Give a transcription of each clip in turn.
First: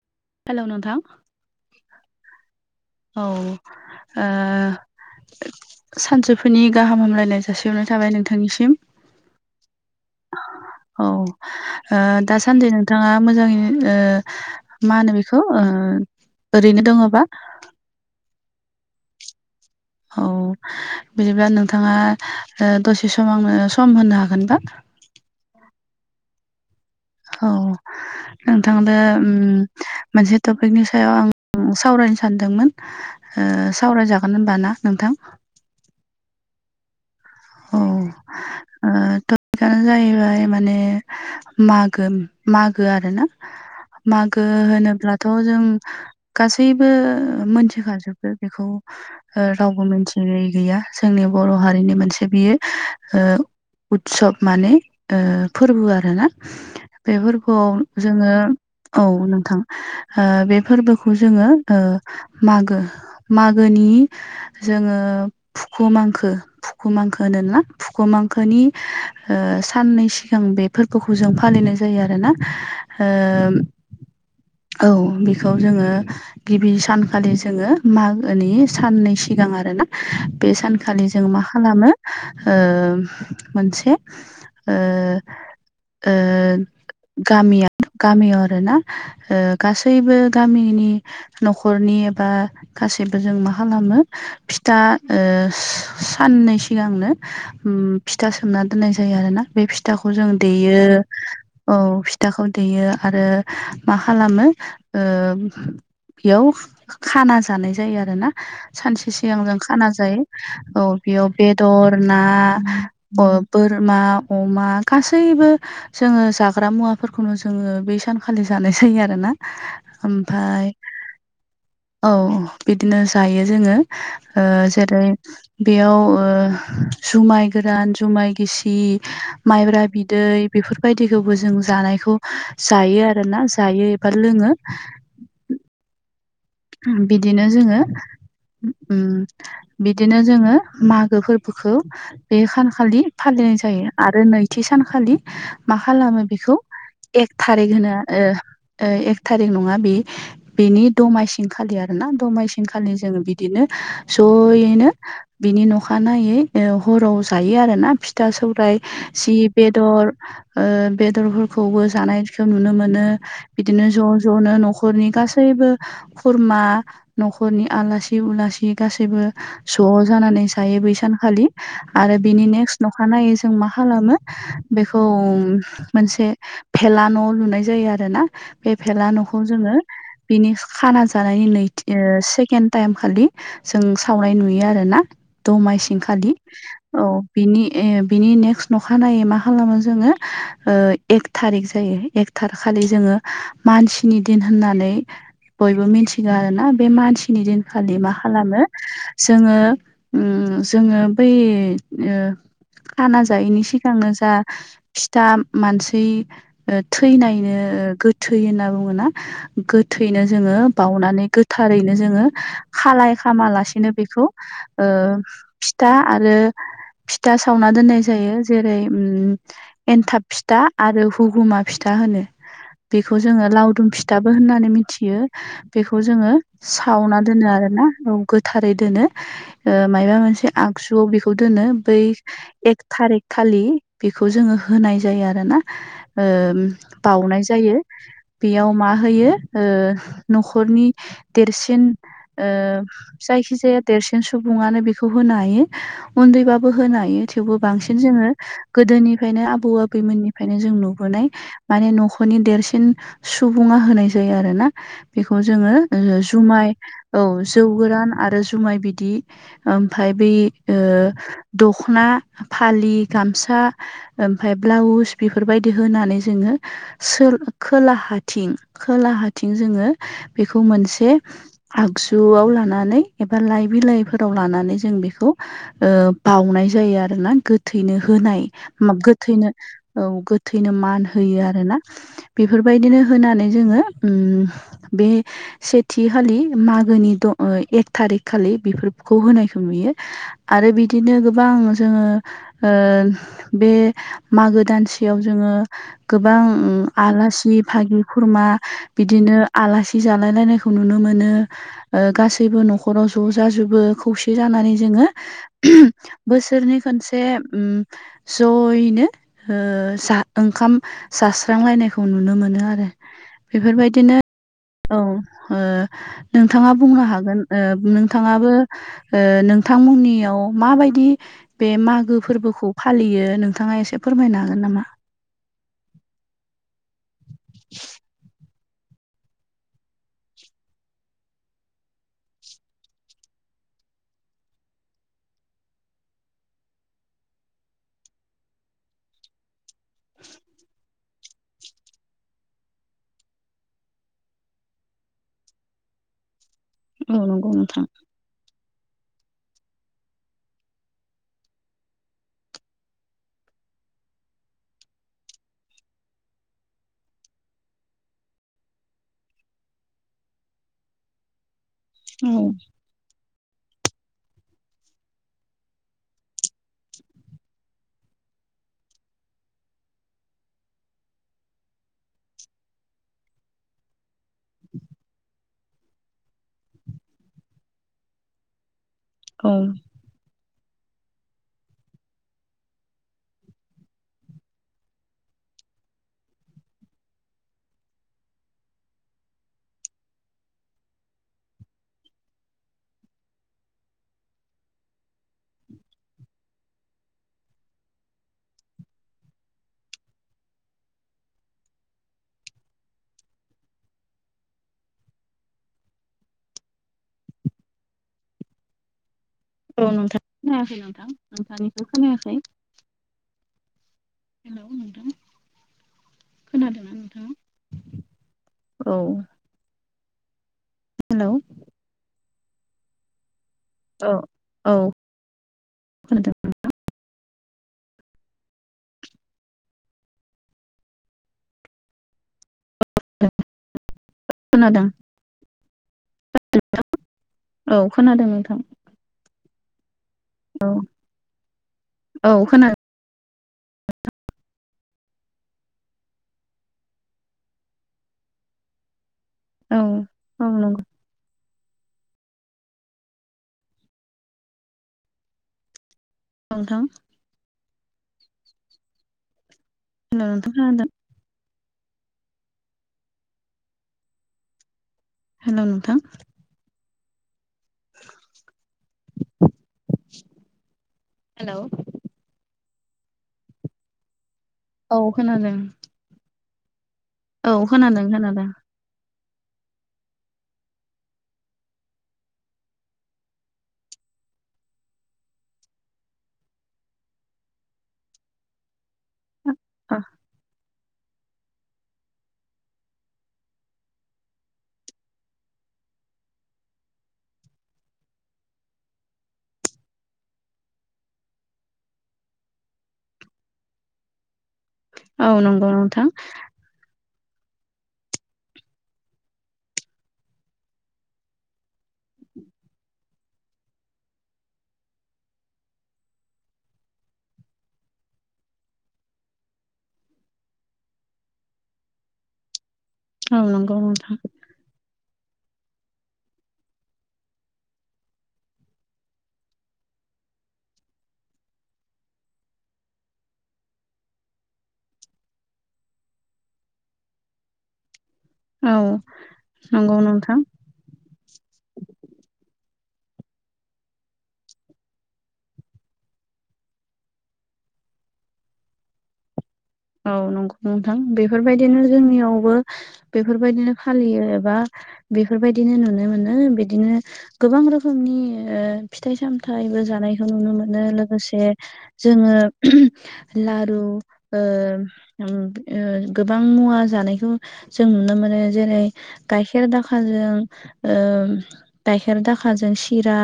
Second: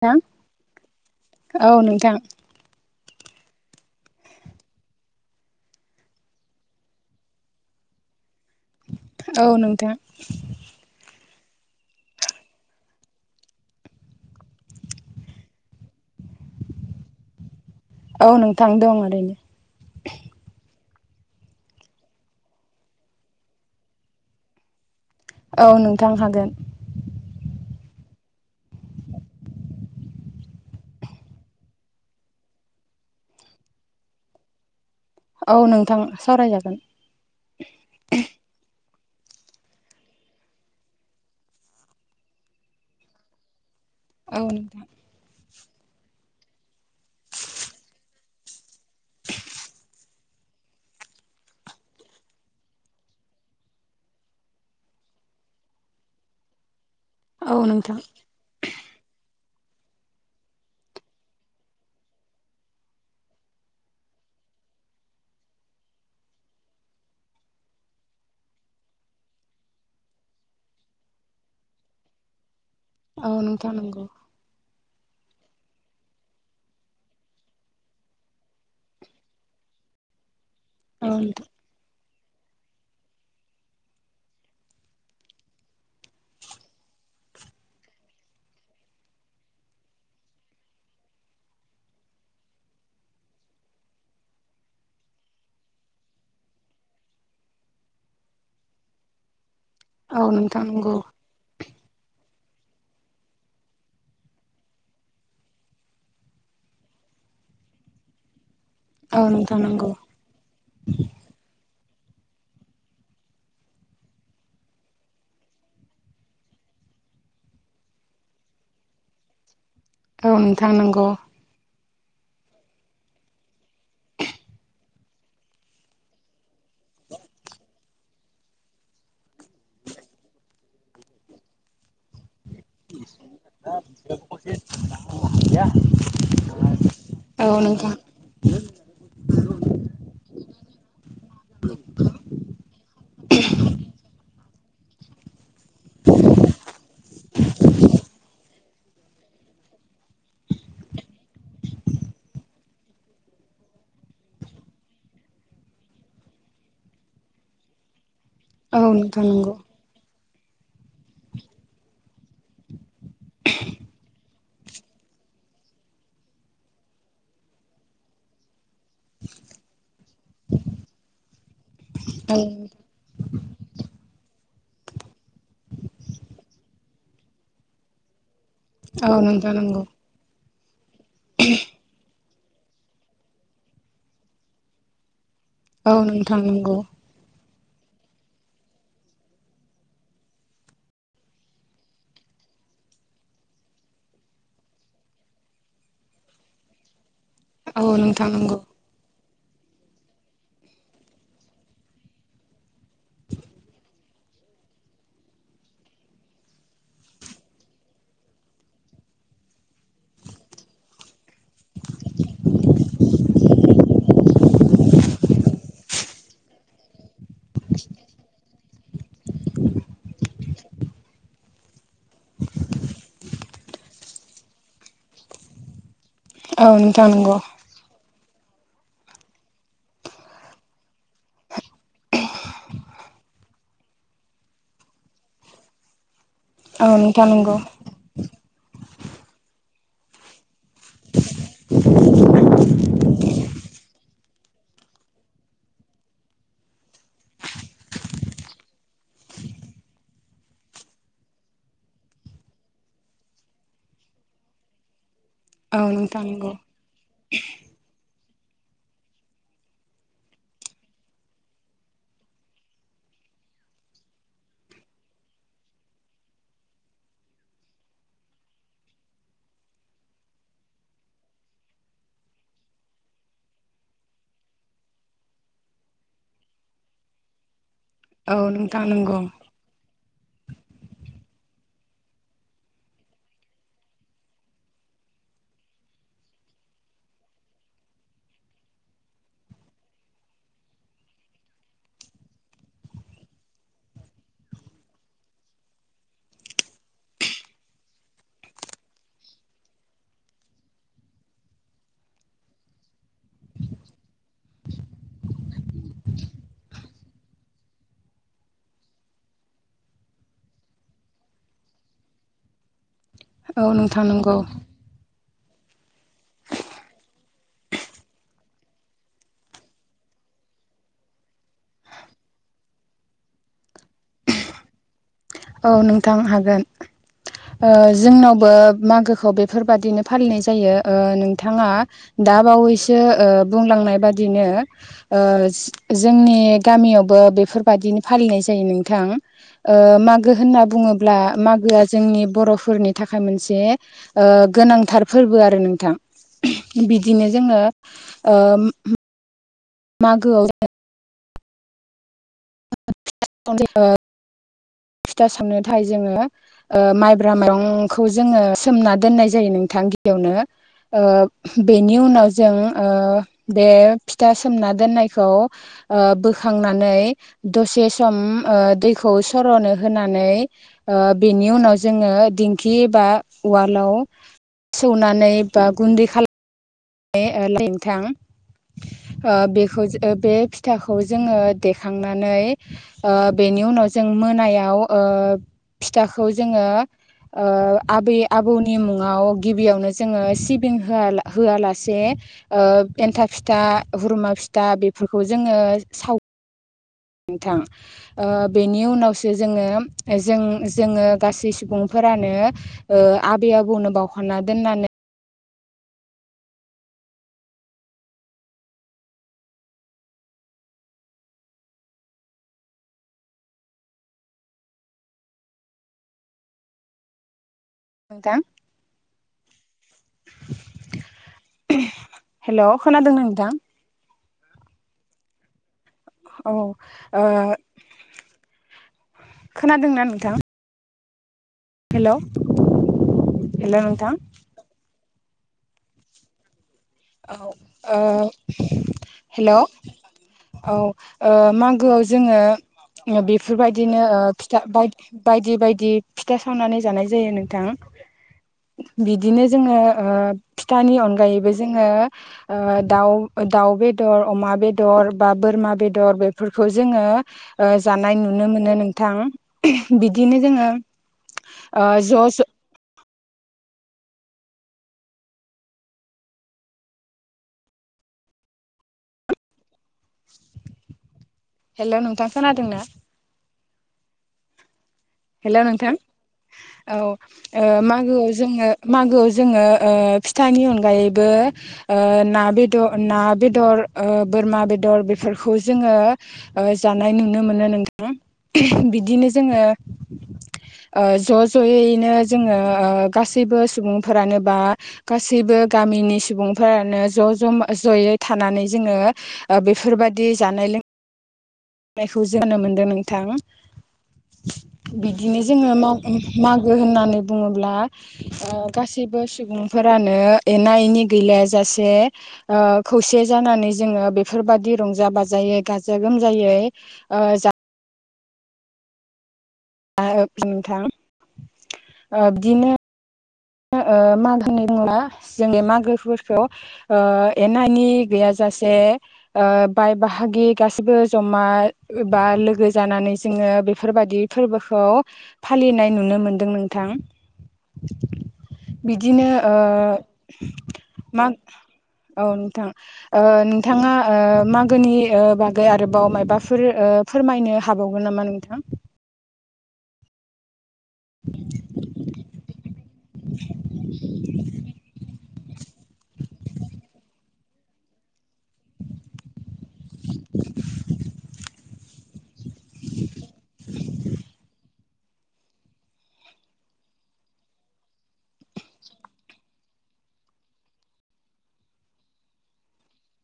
थां हेलौ नोंथां औ नोंथां। औ ओ सानसुफुनि गाहाम हामलायनाय जासेयावनो थाबाय नोंथांनिसि औ नोंथां। औ ओ दासान्दि नोंथाङा मोजाङै ओ मा होनो बेखौ ओ ओरैनो दङबा? औ नोंथांनो दं ओरैनो। औ। बिदिबा नोंथाङा दसे सम आंनो सम होनो हागोनबा? औ नोंथां हागोन। औ नोंथां दा मोनसे टपिकनि सायाव आं सावरायनो सानदोंमोन ओ सावरायजागोन होनबा ना नोंथां? औ नोंथां सावरायजागोन। औ। ओ [unintelligible] आ जायबाय माने मागो मागो आरो ना। औ मागो नोंथां होनोब्लाथ' जों गासैबो मोनथिखाजोबो बेखौ रावबो मोनथियै गैया जोंनि बर' हारिनि मोनसे बेयो ओ उत्सब माने फोरबो आरोना। औ बेफोरखौ नोंथां जोङो औ नोंथां ओ बे फोरबोखौ जोङो ओ मागो मागो नि जोङो फुख' मांखो फु फुखुुमांखो होनोबना फुखुमांखोनि ओ साननै सिगां बे फोरबोखौ जों फालिनाय जायो आरो ना। औ नोंथां नंगौ। औ बेखौ जोङो गिबि सानखालि जोङो मागोनि साननै सिगां आरो ना। बे सानखालि औ जों मा नोंथां खालामो ओ मोनसे ओ ओ गामिया गामियाव आरोना ओ गासैबो गामिनि न'खरनि बा गा सिबो जों मा खालामो फिथा ओ स साननै सिगांनो फिथा सोंना दोननाय जायो आरोना। बे फिथाखौ औ जों नोंथां दैयो नंगौ औ फि थाखौ देयो। आरो मा खालामो ओ बेयाव खाना जानाय जायो आरोना सानसे औ सिगांजों नोंथां खाना नंगौ जायो औ। बेयाव बेदर, ना, बोरमा, अमा गासैबो जोंड़ो जाग्रा मुवाफोरखौनो जोङो बेै सानखालि जानाय जायो आरो ना। औ नोंथां नंगौ। औ बिदिनो जायो जोङो जेरै बेयाव जुमाय गोरान, जुमाय गिसि, माइब्रा बिदै, बेफोरबायदिखौबो जों जानायखौ जायो आरोना जायो एबा लोङो। बिदिनो औ जोङो नोंथां उम बिदिनो जोङो मागो फोरबोखौ बे सानखालि फालि -नाय जायो आरो नैथि सानखालि मा खालामो बेखौ एक थारिख होनो एक थारिख नङा बि बेनि दमासि खालि आरो ना दमायसिनखालि जोङो बिदिनो ज'यैनो बिनि नखा नायै ओ हराव जायो आरोना फि -था सौरायाइ औ नोंथां सि नंगौ बेदर बेदरफोरखौबो जानायखौ नुनो मोनो। बिदिनो ज' -ज'नो न'खरनि गासैबो खुरमा न'खरनि आलासि उलासि गासैबो ज' जानानै जायो बै सानखालि आरो औ बिनि नेक्स्ट नख नायो जों मा खालामो बेखौ मोनसे फेला न' लुनाय जायो आरो ना बे औ फेला न'खौ नोंथां जोङो नंगौ बिनि खाना जानायनि नैथि से सेकेन्ड टाइम खालि जों सावनाय नुयो आरोना औ दमासि खालि नोंथां नंगौ औ। बिनि बिनि नेक्स्ट अखानायै मा खालामो जोङो एक थारिक जायो एक थार खालि जोङो मानसिनि दिन होननानै बयबो मिथि थिगारो आरोना बे मानसिनि औ दिनखालि मा नोंथां नंगौ खालामो जोङो ओ जोङो बै ओ खाना जायैनि सिगांनो दा फिथा मानसि थैनायनो गोथै होनना बुङोना गोथैनो जोङो बावनानै गोथारैनो जोङो खालाय खालामालासेनो बेखौ ओ फिथा आरो फिथा सावना दोननाय जायो जेरै उम एनथाब फिथा आरो हुगुमा फिथा होनो बेखौ जोङो लावदुम फिथाबो होननानै मिथियो। बेखौ जोङो औ नोंथां सावना नंगौ दोनो आरोना औ। गोथारै दोनो ओ मायबा मोनसे आगजुआव बेखौ दोनो बै एक थारिख खालि बेखौ जोङो होनाय जायो आरो ना ओ औ नोंथां बावनाय नंगौ जायो बेयाव मा होयो नखर न'खरनि देरसिन जायखि जाया देरसिन सुबुङानो बेखौ होनो हायो उन्दैबाबो होनो हायो थेवबो बांसिन जोङो गोदोनिफ्रायनो आबौ आबैमोननिफ्रायनो जों नुबोनाय माने न'खरनि देरसिन सुबुङा होनाय जायो आरो ना। बेखौ जोङो औ नोंथां नंगौ जुमाय औ जौ गोरान आरो जुमाय बिदि ओमफाय बै दखना फालि गामसा ओमफाय ब्लाउस बेफोरबायदि होनानै जोङो खोला हाथिं खोलाहााथिं जोङो बेखौ मोनसे आगजुआव लानानै एबा लाइ बिलाइफोराव लानानै जों बेखौ बावनाय जायो आरोना गोथैनो औ होनाय नोंथां मा नंगौ गोथैनो औ गोथैनो मान होयो आरोना बेफोरबायदिनो होनानै जोङो बे सेथि खालि मागोनि द एक थारिक खालि बेफोरखौ होनायखौ नुयो। आरो बिदिनो गोबां जोङो बे मागो दानसे सेयाव जोङो गोबां आलासि भाहागि खुरमा बिदिनो आलासि जालाय लायनायखौ नुनो मोनो गासैबो न'खराव ज' जाजोबो खौसे जाना माने जों बोसोरनि खनसे जयैनो ओ जा-ओंखाम जास्रांलायनायखौ नुनो मोनो आरो। औ नोंथां बेफोरबायदिनो नंगौ। औ ओ नोंथाङा बुंनो हागोन नोंथाङाबो नोंथांमोननियाव माबायदि बे मागो फोरबोखौ फालियो नोंथाङा एसे फोरमायनो हागोन नामा? औ नोंथां हागोन ओ जोंनावबो? मागोखौ बेफोरबादिनो फालिनाय जायो नोंथाङा दा बावैसो बुंलां नाय बादिनो जोंनि गामियावबो बेफोरबायादिनो फालिनाय जायो नों नोंथां ओम मागो होनना बुङोब्ला मागोआ जोंनि बर'फोरनि थाखाय मोनसे गोनांथारफोर फोरबो आरो नोंथां औ बिदिनो नंगौ जोङो नोंथां मागोआव जों [unintelligible] फिथा सावनो थाखाय जोङो माइब्रा माइरंखौ जोङो सोमना दोननाय जायो नोंथां। गिबियावनो बेनि उनाव जों औ ओ बे फिथा सोमना दोननायखौ ओ बोखांनानै दसे सम ओ दैखौ सर'नो होनानै ओ बेनि उनाव जोङो दिंखि बा उवालाव सौनानै बा गुन्दै खालामनानै नोंथां ओ बेखौ जे बे फिथाखौ जोङो देखांनानै ओ बेनि उनाव जों मोनायाव ओ फिथाखौ जोङो ओ आबै आबौनि मुङाव गिबियावनो जोङो सिबिं होआलासे से ओ एन्थाब फिथा हुरमा फिथा बेफोरखौ जोङो साव नोंथां ओ बेनि उनावसो जोङो जों जोङो गासै सुबुंफोर फोरानो ओ आबै आबौनो बावखना दोननानै औ नोंथां खोनायाखै नोंथां नोंथांनिखौ खोनायाखै हेलौ नोंथां खोनादोंना नोंथां नोंथां औ हेलौ हेल' खोनादों ना नोंथां औ औ खोनादों औ ओ खोनादोंना नोंथां हेलौ हेलौ नोंथां [unintelligible] खोनादों औ नोंथां हेल' औ ओ मागोआव औ खोनादों जोङो बेफोरबायदिनो ओ फिथा बायदि बायदि बायदि फिथा सावनानै जानाय जायो नोंथां बिदिनो जोङो औ ओ औ नंगौ फिथानि अनगायैबो जोङो ओ दाउ बेदर अमा बेदर बा बोरमा बेदर बेदर बेफोरखौ नोंथां जोङो ओ जानाय नुनो मोनो नोंथां हेल' बिदिनो नोंथां जोङो खोनादों ओ ज' ज' हेल' नोंथां [unintelligible] हेलौ हेल' नोंथां खोनादोंना औ खोनादों हेल' नोंथां औ औ ओ खोनादों मागोआव खोनादों जोङो मागोआव जोङो ओ फिथानि अनगायैबो ओ ना बेदर ना बेदर ओ बोरमा बेदर बेफोरखौ जोङो ओ जानाय नुनो मोनो नोंथां बिदिनो जोङो आ ओ ज' ज'यैनो जोङो गासैबो सुबुंफोरानो बा गासैबो गामिनि सुबुंफोरानो ज' ज' जयै थानानै जोङो ओ बेफोरबायदि जाना- नायलों नायखौ जोनो मोन्दों नोंथां औ बिदिनो नंगौ जोंङो माग नोंथां मागो होननानै बुङोब्ला ओ गासैबो सुबुंफोरानो एना एनि गैलायाज जासे ओ खौसे जानानै जोंङो बेफोरबादि रंजा बाजायै गाजा गोमजायै ओ जा आ नोंथां ओ बिदिनो औ नंगौ नोंथां [unintelligible] जोंनि मागोफोरखौ ओ एनानि गैयाजासे ओ बाय बाहा गि गासिबो जमा बा लोगो जानानै जोंङो बेफोरबायदि फोरबोखौ फालिनाय नुनो मोनदों नोंथां औ बिदिनो ओ नंगौ नोंथां मा औ नोंथां ओ नोंथाङा ओ मागोनि ओ बागै आरोबाव माबाफोर ओ फोरमायनो हाबा हाबावगोन नामा नोंथां? औ नंगौ नोंथां बेफोरबायदिनो जोंनियावबो बेफोरबायदिनो फालियो एबा बेफोरबायदि बिदिनो नुनो मोनो बिदिनो गोबां रोखोमनि ओ फिथाइ सामथायबो जानायखौ नुनो मोनो लोगोसे जोंङो लारु ओ ओम ओ गोबां मुवा जानायखौ जों नुनो मोनो जेरै- गाइखेर गाइखेर दाखाजों ओ गाइखेर दाखाजों सिरा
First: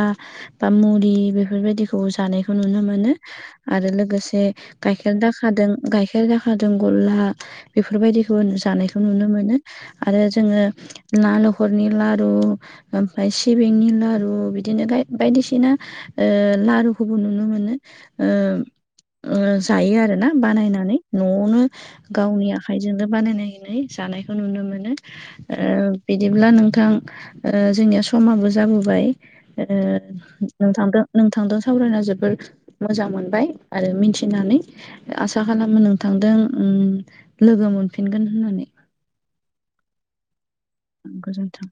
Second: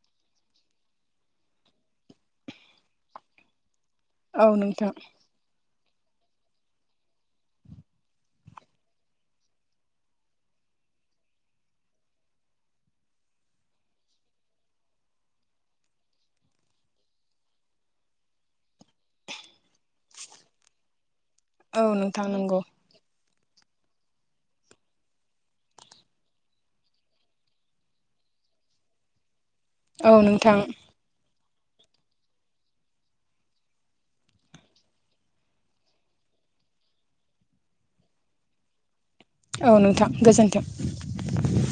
बा मुरि बेफोरबायदिखौ जानायखौ नुनो मोनो आरो लोगोसे औ नोंथां गाइखेर दाखादों गाइखेर दाखाजों गला बेफोरबायदिखौ जानायखौ नुनो मोनो आरो जोंङो नालखरनि लारु ओमफ्राय सिबिंनि लारु बिदिनो बायदिसिना ओ लारुखौबो नुनो मोनो ओ ओ जायो आरो ना बानायनानै न'आवनो औ नोंथां गावनि नंगौ आखाइजोंनो बानायनाय। नै जानायखौ नुनो मोनो ओ बिदिब्ला नोंथां ओ जोंनिआ समबो जाबोबा ओ औ नोंथां नोंथांदो थांदों सावरायना जोबोर मोजां मोनबाय आरो मिथिनानै आसा खालामो नोंथांदों लोगो मोनफिनगोन होननानै। औ नोंथां गोजोन्थों गोजोन्थों